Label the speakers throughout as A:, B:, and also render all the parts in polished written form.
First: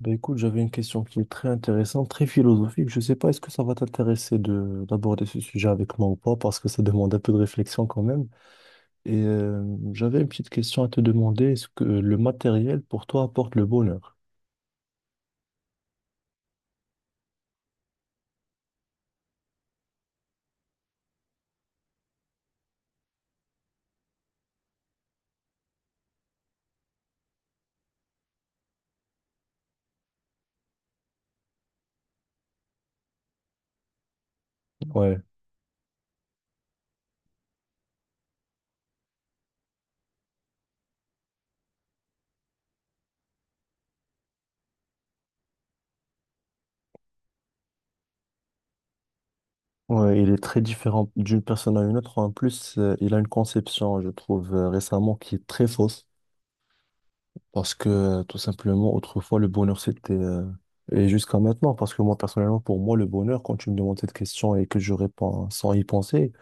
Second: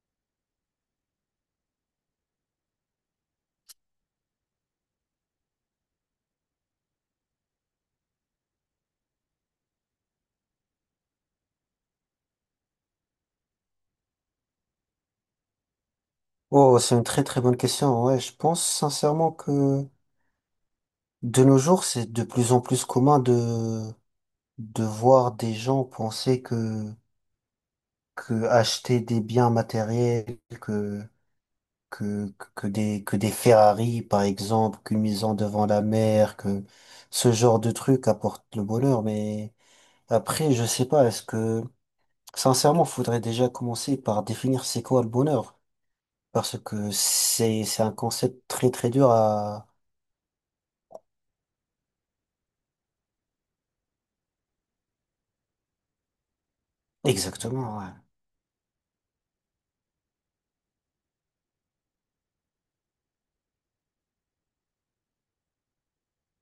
A: Ben écoute, j'avais une question qui est très intéressante, très philosophique. Je sais pas, est-ce que ça va t'intéresser de d'aborder ce sujet avec moi ou pas, parce que ça demande un peu de réflexion quand même. Et euh, J'avais une petite question à te demander, est-ce que le matériel pour toi apporte le bonheur?
B: Oh, c'est une très très bonne question. Ouais, je pense sincèrement que de nos jours, c'est de plus en plus commun de voir des gens penser que acheter des biens matériels, que des Ferrari par exemple, qu'une
A: Ouais,
B: maison devant la mer, que ce genre de truc apporte le bonheur. Mais après, je sais pas. Est-ce que sincèrement, faudrait déjà commencer par définir c'est quoi le bonheur? Parce que c'est un concept très très dur à…
A: ouais, il est très différent d'une personne à une autre. En plus, il a une conception, je trouve, récemment qui est très fausse, parce
B: Exactement,
A: que
B: ouais.
A: tout simplement, autrefois, le bonheur, c'était et jusqu'à maintenant. Parce que moi, personnellement, pour moi, le bonheur, quand tu me demandes cette question et que je réponds sans y penser,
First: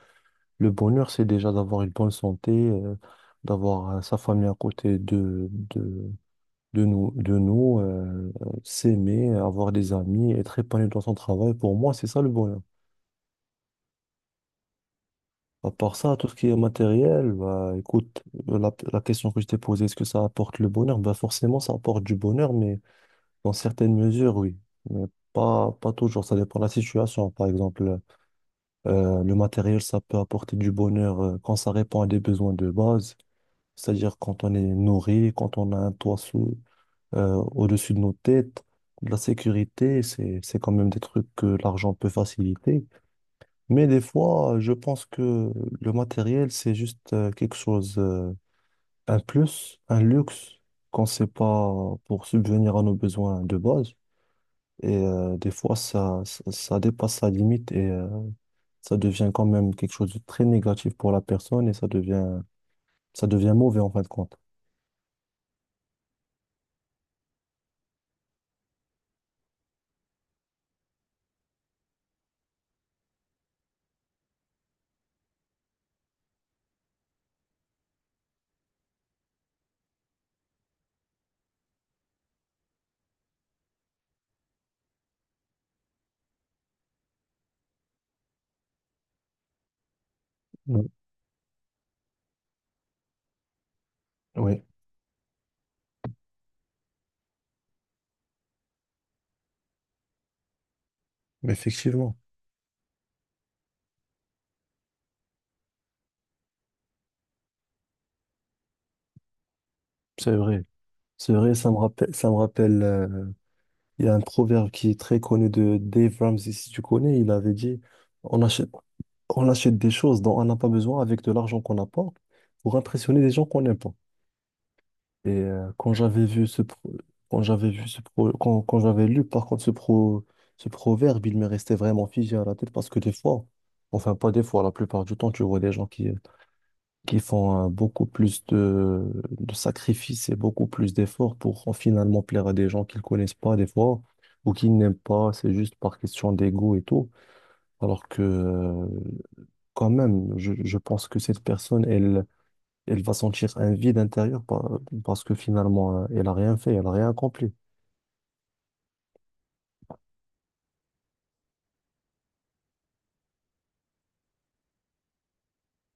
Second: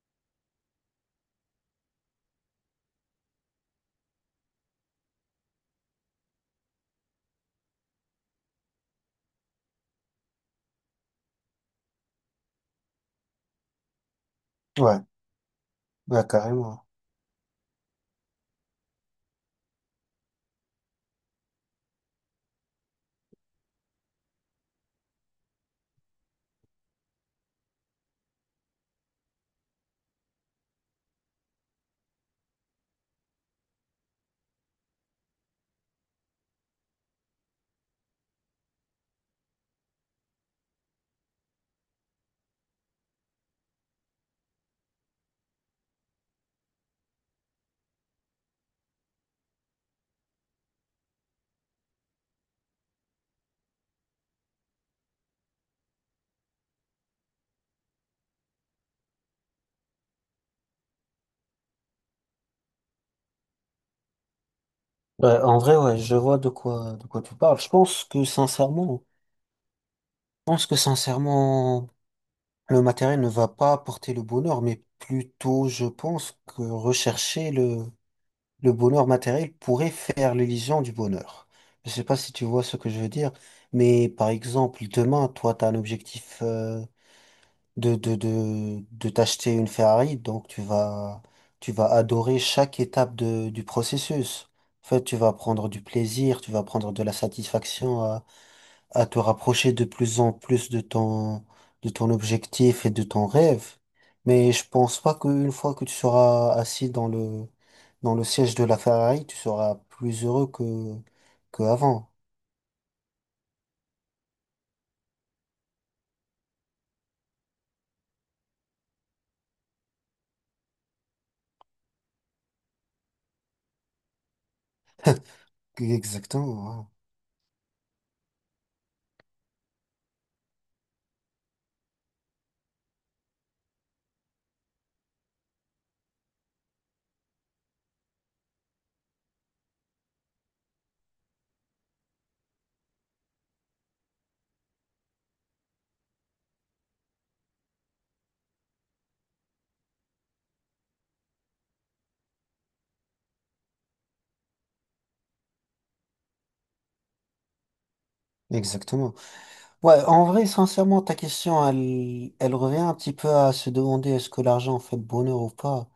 A: le bonheur, c'est déjà d'avoir une bonne santé, d'avoir sa famille à côté de nous, s'aimer, avoir des amis, être épanoui dans son travail. Pour moi, c'est ça le bonheur.
B: Ouais,
A: À part ça,
B: bah
A: tout ce qui est
B: carrément.
A: matériel, bah, écoute, la question que je t'ai posée, est-ce que ça apporte le bonheur? Bah, forcément, ça apporte du bonheur, mais dans certaines mesures, oui. Mais pas toujours, ça dépend de la situation. Par exemple, le matériel, ça peut apporter du bonheur quand ça répond à des besoins de base. C'est-à-dire quand on est nourri, quand on a un toit sous, au-dessus de nos têtes, de la sécurité. C'est quand même des trucs que l'argent peut faciliter. Mais des fois, je pense que le matériel, c'est juste quelque chose, un plus, un luxe, qu'on ne sait pas pour subvenir à nos besoins de base. Des fois, ça dépasse la limite et ça devient quand même quelque chose de très négatif pour la personne et ça devient mauvais en fin de compte.
B: Ouais, en vrai, ouais, je vois de quoi tu parles. Je pense que sincèrement, le matériel ne va pas apporter le bonheur, mais plutôt, je pense que rechercher le bonheur matériel pourrait faire l'illusion du bonheur. Je sais pas si tu vois ce que je veux dire, mais par exemple, demain, toi, tu as un objectif, de t'acheter une Ferrari, donc
A: Oui,
B: tu vas adorer chaque étape du processus.
A: oui,
B: En fait, tu vas prendre du plaisir, tu vas prendre de la satisfaction à te rapprocher de plus en plus de de ton
A: effectivement,
B: objectif et de ton rêve. Mais je pense pas qu'une fois que tu seras assis dans dans le siège de la Ferrari, tu seras plus
A: c'est
B: heureux
A: vrai. C'est vrai,
B: que
A: ça me
B: avant.
A: rappelle, il y a un proverbe qui est très connu de Dave Ramsey, si tu connais. Il avait dit, on achète, on achète des choses dont on n'a pas besoin avec de l'argent qu'on n'a pas pour impressionner des gens qu'on n'aime pas. Quand j'avais vu ce
B: Exactement, ouais.
A: pro- quand j'avais vu ce pro- quand, quand j'avais lu par contre ce ce proverbe, il me restait vraiment figé à la tête parce que des fois, enfin pas des fois, la plupart du temps, tu vois des gens qui font beaucoup plus de sacrifices et beaucoup plus d'efforts pour finalement plaire à des gens qu'ils connaissent pas des fois ou qu'ils n'aiment pas, c'est juste par question d'ego et tout, alors que quand même, je pense que cette personne, elle va sentir un vide intérieur parce que finalement, elle a rien fait, elle a rien accompli.
B: Exactement. Ouais, en vrai, sincèrement, ta question, elle revient un petit peu à se demander est-ce que l'argent fait le bonheur ou pas.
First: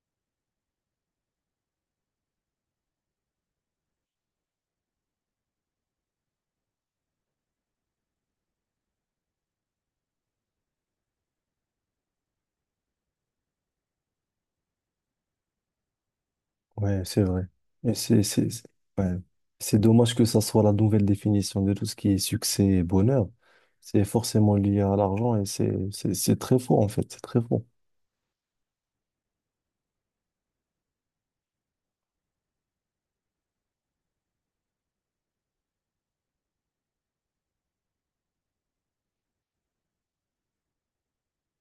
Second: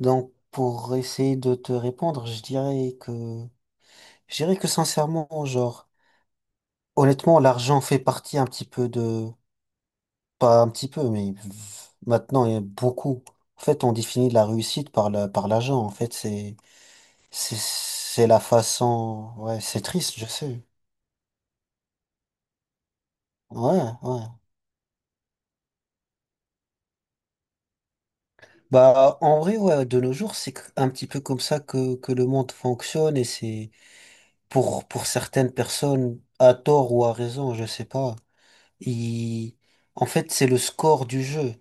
B: Donc, pour essayer de te répondre, je dirais que sincèrement, genre, honnêtement, l'argent fait partie un petit peu de, pas un petit peu, mais maintenant, il y a beaucoup. En fait, on définit la réussite par par l'argent. En fait,
A: Ouais, c'est vrai. Et
B: c'est la
A: ouais.
B: façon, ouais,
A: C'est
B: c'est
A: dommage
B: triste,
A: que
B: je
A: ça soit
B: sais.
A: la nouvelle définition de tout ce qui est succès et bonheur.
B: Ouais,
A: C'est
B: ouais.
A: forcément lié à l'argent et c'est très faux en fait, c'est très faux.
B: Bah, en vrai, ouais, de nos jours, un petit peu comme ça que le monde fonctionne et c'est pour certaines personnes, à tort ou à raison, je sais pas. ils- En fait, c'est le score du jeu.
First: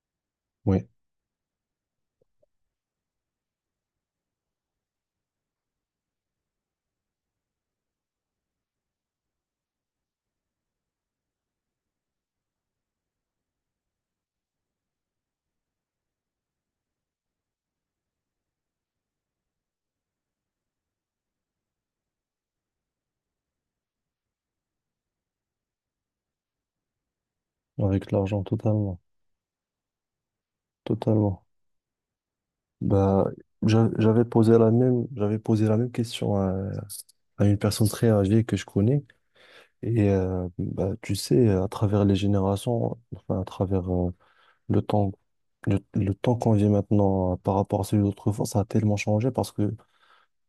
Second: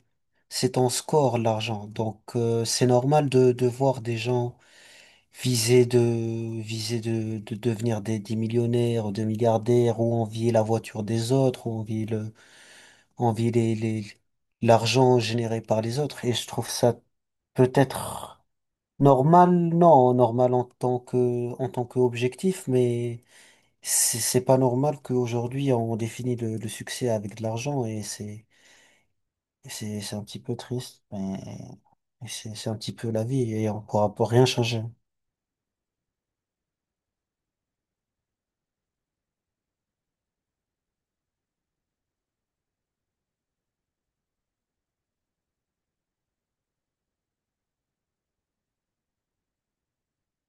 B: C'est
A: Oui,
B: ton score, l'argent. Donc, c'est normal de voir des gens viser de, viser de devenir des millionnaires ou des milliardaires ou envier la voiture des autres ou envier envier l'argent généré par les autres. Et je trouve ça peut-être… Normal, non, normal en tant que, en tant qu'objectif, mais c'est pas normal qu'aujourd'hui on définit le succès avec de l'argent et
A: avec l'argent, totalement,
B: c'est un petit peu triste, mais
A: totalement.
B: c'est un petit peu la
A: Bah,
B: vie et on pourra pas rien changer.
A: j'avais posé la même question à une personne très âgée que je connais. Bah, tu sais, à travers les générations, enfin, à travers le temps, le temps qu'on vit maintenant par rapport à celui d'autrefois, ça a tellement changé parce que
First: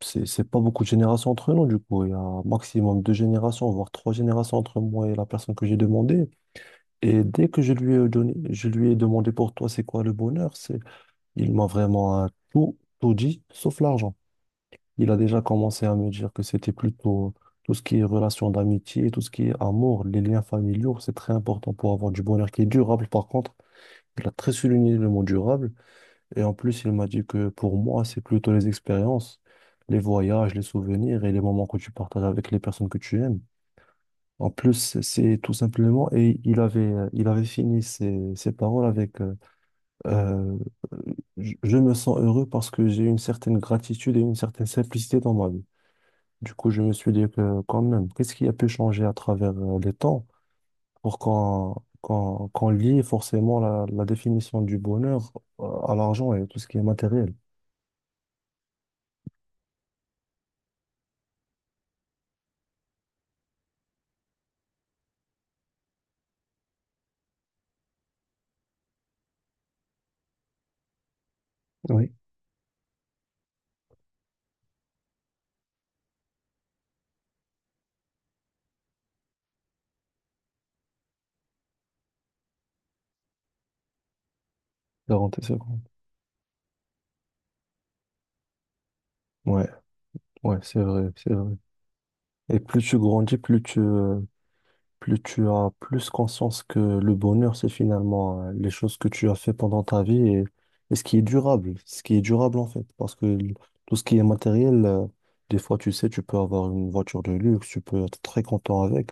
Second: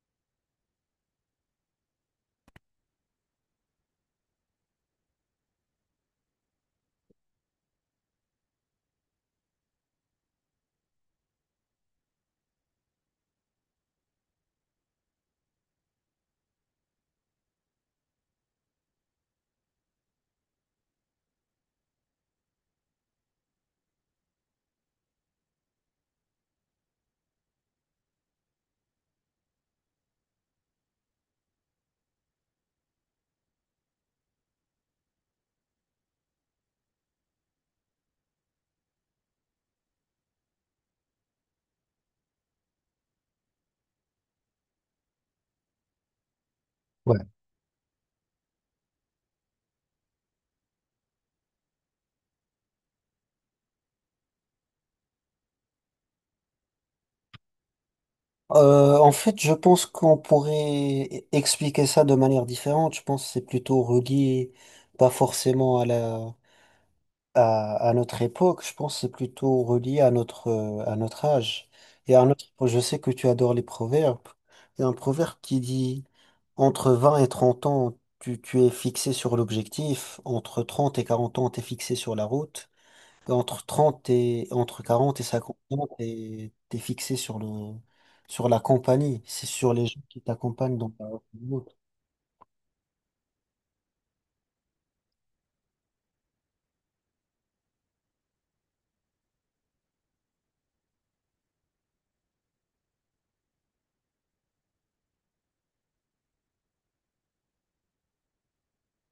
A: c'est pas beaucoup de générations entre nous, du coup. Il y a un maximum deux générations, voire trois générations entre moi et la personne que j'ai demandé. Et dès que je lui ai donné, je lui ai demandé pour toi, c'est quoi le bonheur, c'est, il m'a vraiment tout dit, sauf l'argent. Il a déjà commencé à me dire que c'était plutôt tout ce qui est relation d'amitié, tout ce qui est amour, les liens familiaux, c'est très important pour avoir du bonheur qui est durable. Par contre, il a très souligné le mot durable. Et en plus, il m'a dit que pour moi, c'est plutôt les expériences, les voyages, les souvenirs et les moments que tu partages avec les personnes que tu aimes. En plus, c'est tout simplement, et il avait fini ses, ses paroles avec euh, je me sens heureux parce que j'ai une certaine gratitude et une certaine simplicité dans ma vie. Du coup, je me suis dit que quand même, qu'est-ce qui a pu changer à travers les temps pour qu'on lie forcément la définition du bonheur à l'argent et tout ce qui est matériel?
B: En fait, je pense qu'on pourrait expliquer ça de manière différente. Je pense que c'est plutôt relié, pas forcément à à notre époque, je pense que c'est plutôt relié à notre âge.
A: Oui,
B: Et à notre… Je sais que tu adores les proverbes. Il y a un proverbe qui dit, entre 20 et 30 ans, tu es fixé sur l'objectif. Entre 30 et 40 ans, tu es fixé sur la route. Et entre 30 et, entre 40 et
A: 40
B: cinquante ans,
A: secondes.
B: fixé sur le, sur la compagnie. C'est
A: Ouais,
B: sur les gens qui
A: ouais,
B: t'accompagnent
A: c'est
B: dans ta
A: vrai, c'est vrai.
B: route.
A: Et plus tu grandis, plus tu as plus conscience que le bonheur, c'est finalement les choses que tu as fait pendant ta vie et ce qui est durable, ce qui est durable en fait. Parce que tout ce qui est matériel, des fois, tu sais, tu peux avoir une voiture de luxe, tu peux être très content avec.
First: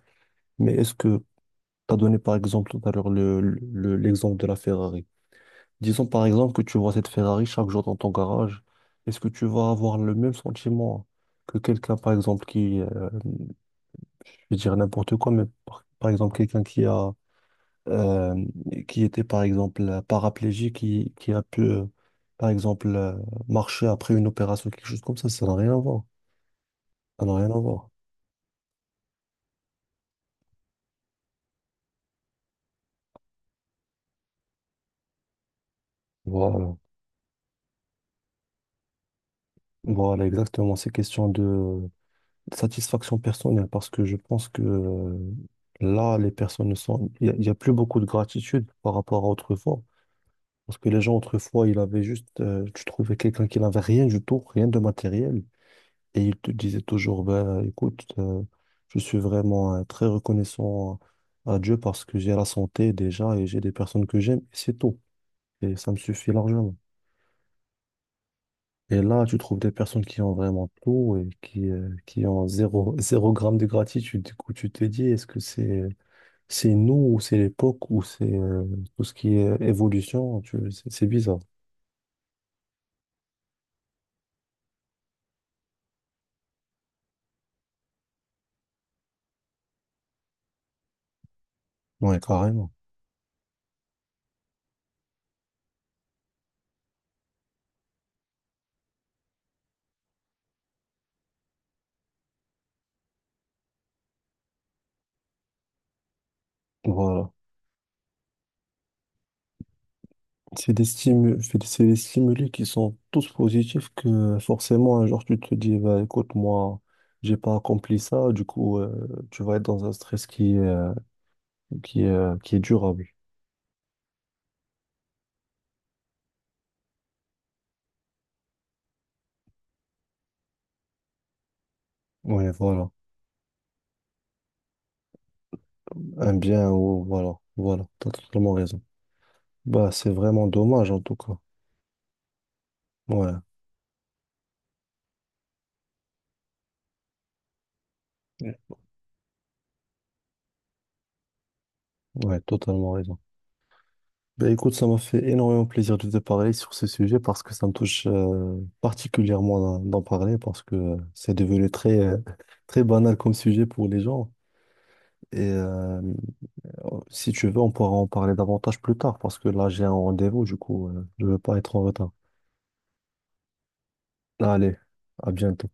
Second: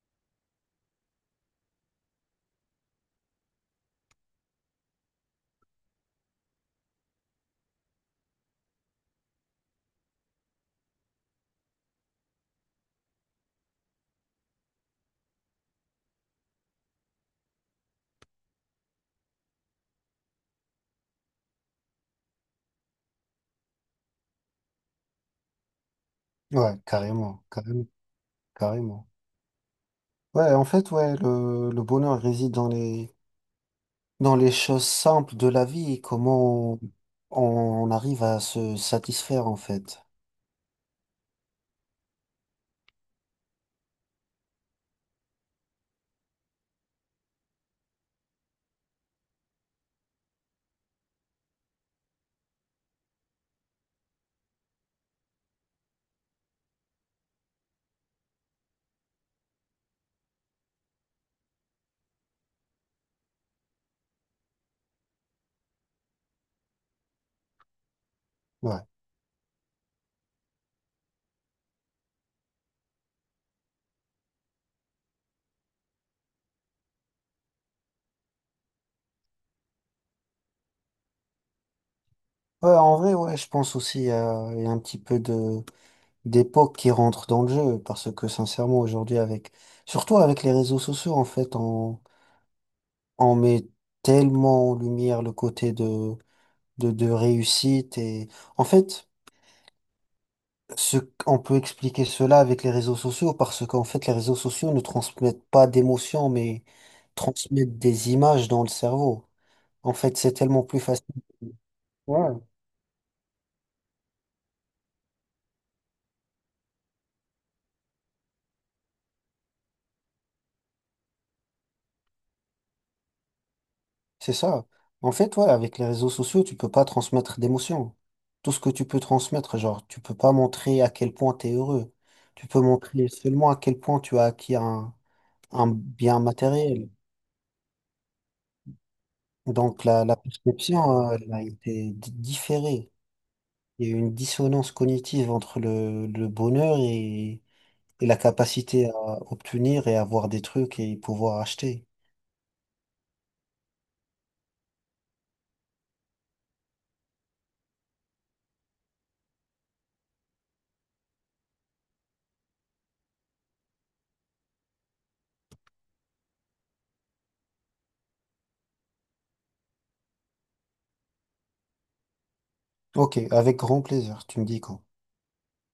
A: Mais est-ce que tu as donné par exemple tout à l'heure l'exemple de la Ferrari? Disons par exemple que tu vois cette Ferrari chaque jour dans ton garage. Est-ce que tu vas avoir le même sentiment que quelqu'un, par exemple, qui, je vais dire n'importe quoi, mais par exemple, quelqu'un qui a euh, qui était par exemple paraplégique, qui a pu, par exemple, marcher après une opération, quelque chose comme ça n'a rien à voir.
B: Ouais,
A: Ça n'a
B: carrément,
A: rien à
B: carrément,
A: voir.
B: carrément. Ouais, en fait, ouais, le bonheur réside dans les choses simples de la vie,
A: Voilà.
B: comment on arrive à se satisfaire en fait.
A: Voilà, exactement. C'est question de satisfaction personnelle parce que je pense que là, les personnes ne sont. Il y a plus beaucoup de gratitude par rapport à autrefois. Parce que les gens, autrefois, ils avaient juste. Tu trouvais quelqu'un qui n'avait rien du tout, rien de matériel. Et il te disait toujours, ben, écoute, je suis vraiment très reconnaissant à Dieu parce que j'ai la santé déjà et j'ai des personnes que j'aime, et c'est tout. Et ça me suffit largement.
B: Ouais.
A: Et là, tu trouves des personnes qui ont vraiment tout et qui ont zéro, zéro gramme de gratitude. Du coup, tu te dis, est-ce que c'est nous ou c'est l'époque ou c'est tout ce qui est évolution? C'est bizarre.
B: Ouais, en vrai, ouais, je pense aussi, il y a un petit peu de d'époque qui rentre dans le jeu, parce que sincèrement aujourd'hui avec… surtout avec les réseaux sociaux, en fait on
A: Ouais, carrément.
B: met tellement en lumière le côté de de réussite. Et en fait… Ce, on peut expliquer cela avec les réseaux sociaux parce qu'en fait, les réseaux sociaux ne transmettent pas d'émotions, mais
A: Voilà.
B: transmettent des images dans le cerveau. En fait, c'est tellement plus facile.
A: C'est des
B: Ouais,
A: stimuli qui sont tous positifs que forcément un jour tu te dis bah, écoute moi j'ai pas accompli ça du coup tu vas être dans un stress qui est, qui est durable.
B: c'est ça. En fait, ouais, avec les réseaux sociaux, tu peux pas transmettre d'émotions. Tout ce que tu peux transmettre, genre, tu peux pas montrer à quel point tu es heureux. Tu
A: Ouais
B: peux
A: voilà.
B: montrer seulement à quel point tu as acquis un bien
A: Un bien
B: matériel.
A: ou voilà, voilà, t'as totalement raison.
B: Donc,
A: Bah c'est
B: la
A: vraiment dommage en
B: perception,
A: tout cas.
B: elle a été différée.
A: Ouais,
B: Il y a une dissonance cognitive entre le bonheur et la capacité à obtenir et avoir des trucs et pouvoir acheter.
A: ouais, totalement raison. Ben écoute, ça m'a fait énormément plaisir de te parler sur ce sujet parce que ça me touche particulièrement d'en parler parce que c'est devenu très, très banal comme sujet pour les gens. Et euh, si tu veux, on pourra en parler davantage plus tard parce que là, j'ai un rendez-vous, du coup, je ne veux pas être en retard.
B: Ok, avec grand plaisir, tu me dis
A: Allez,
B: quand.
A: à bientôt.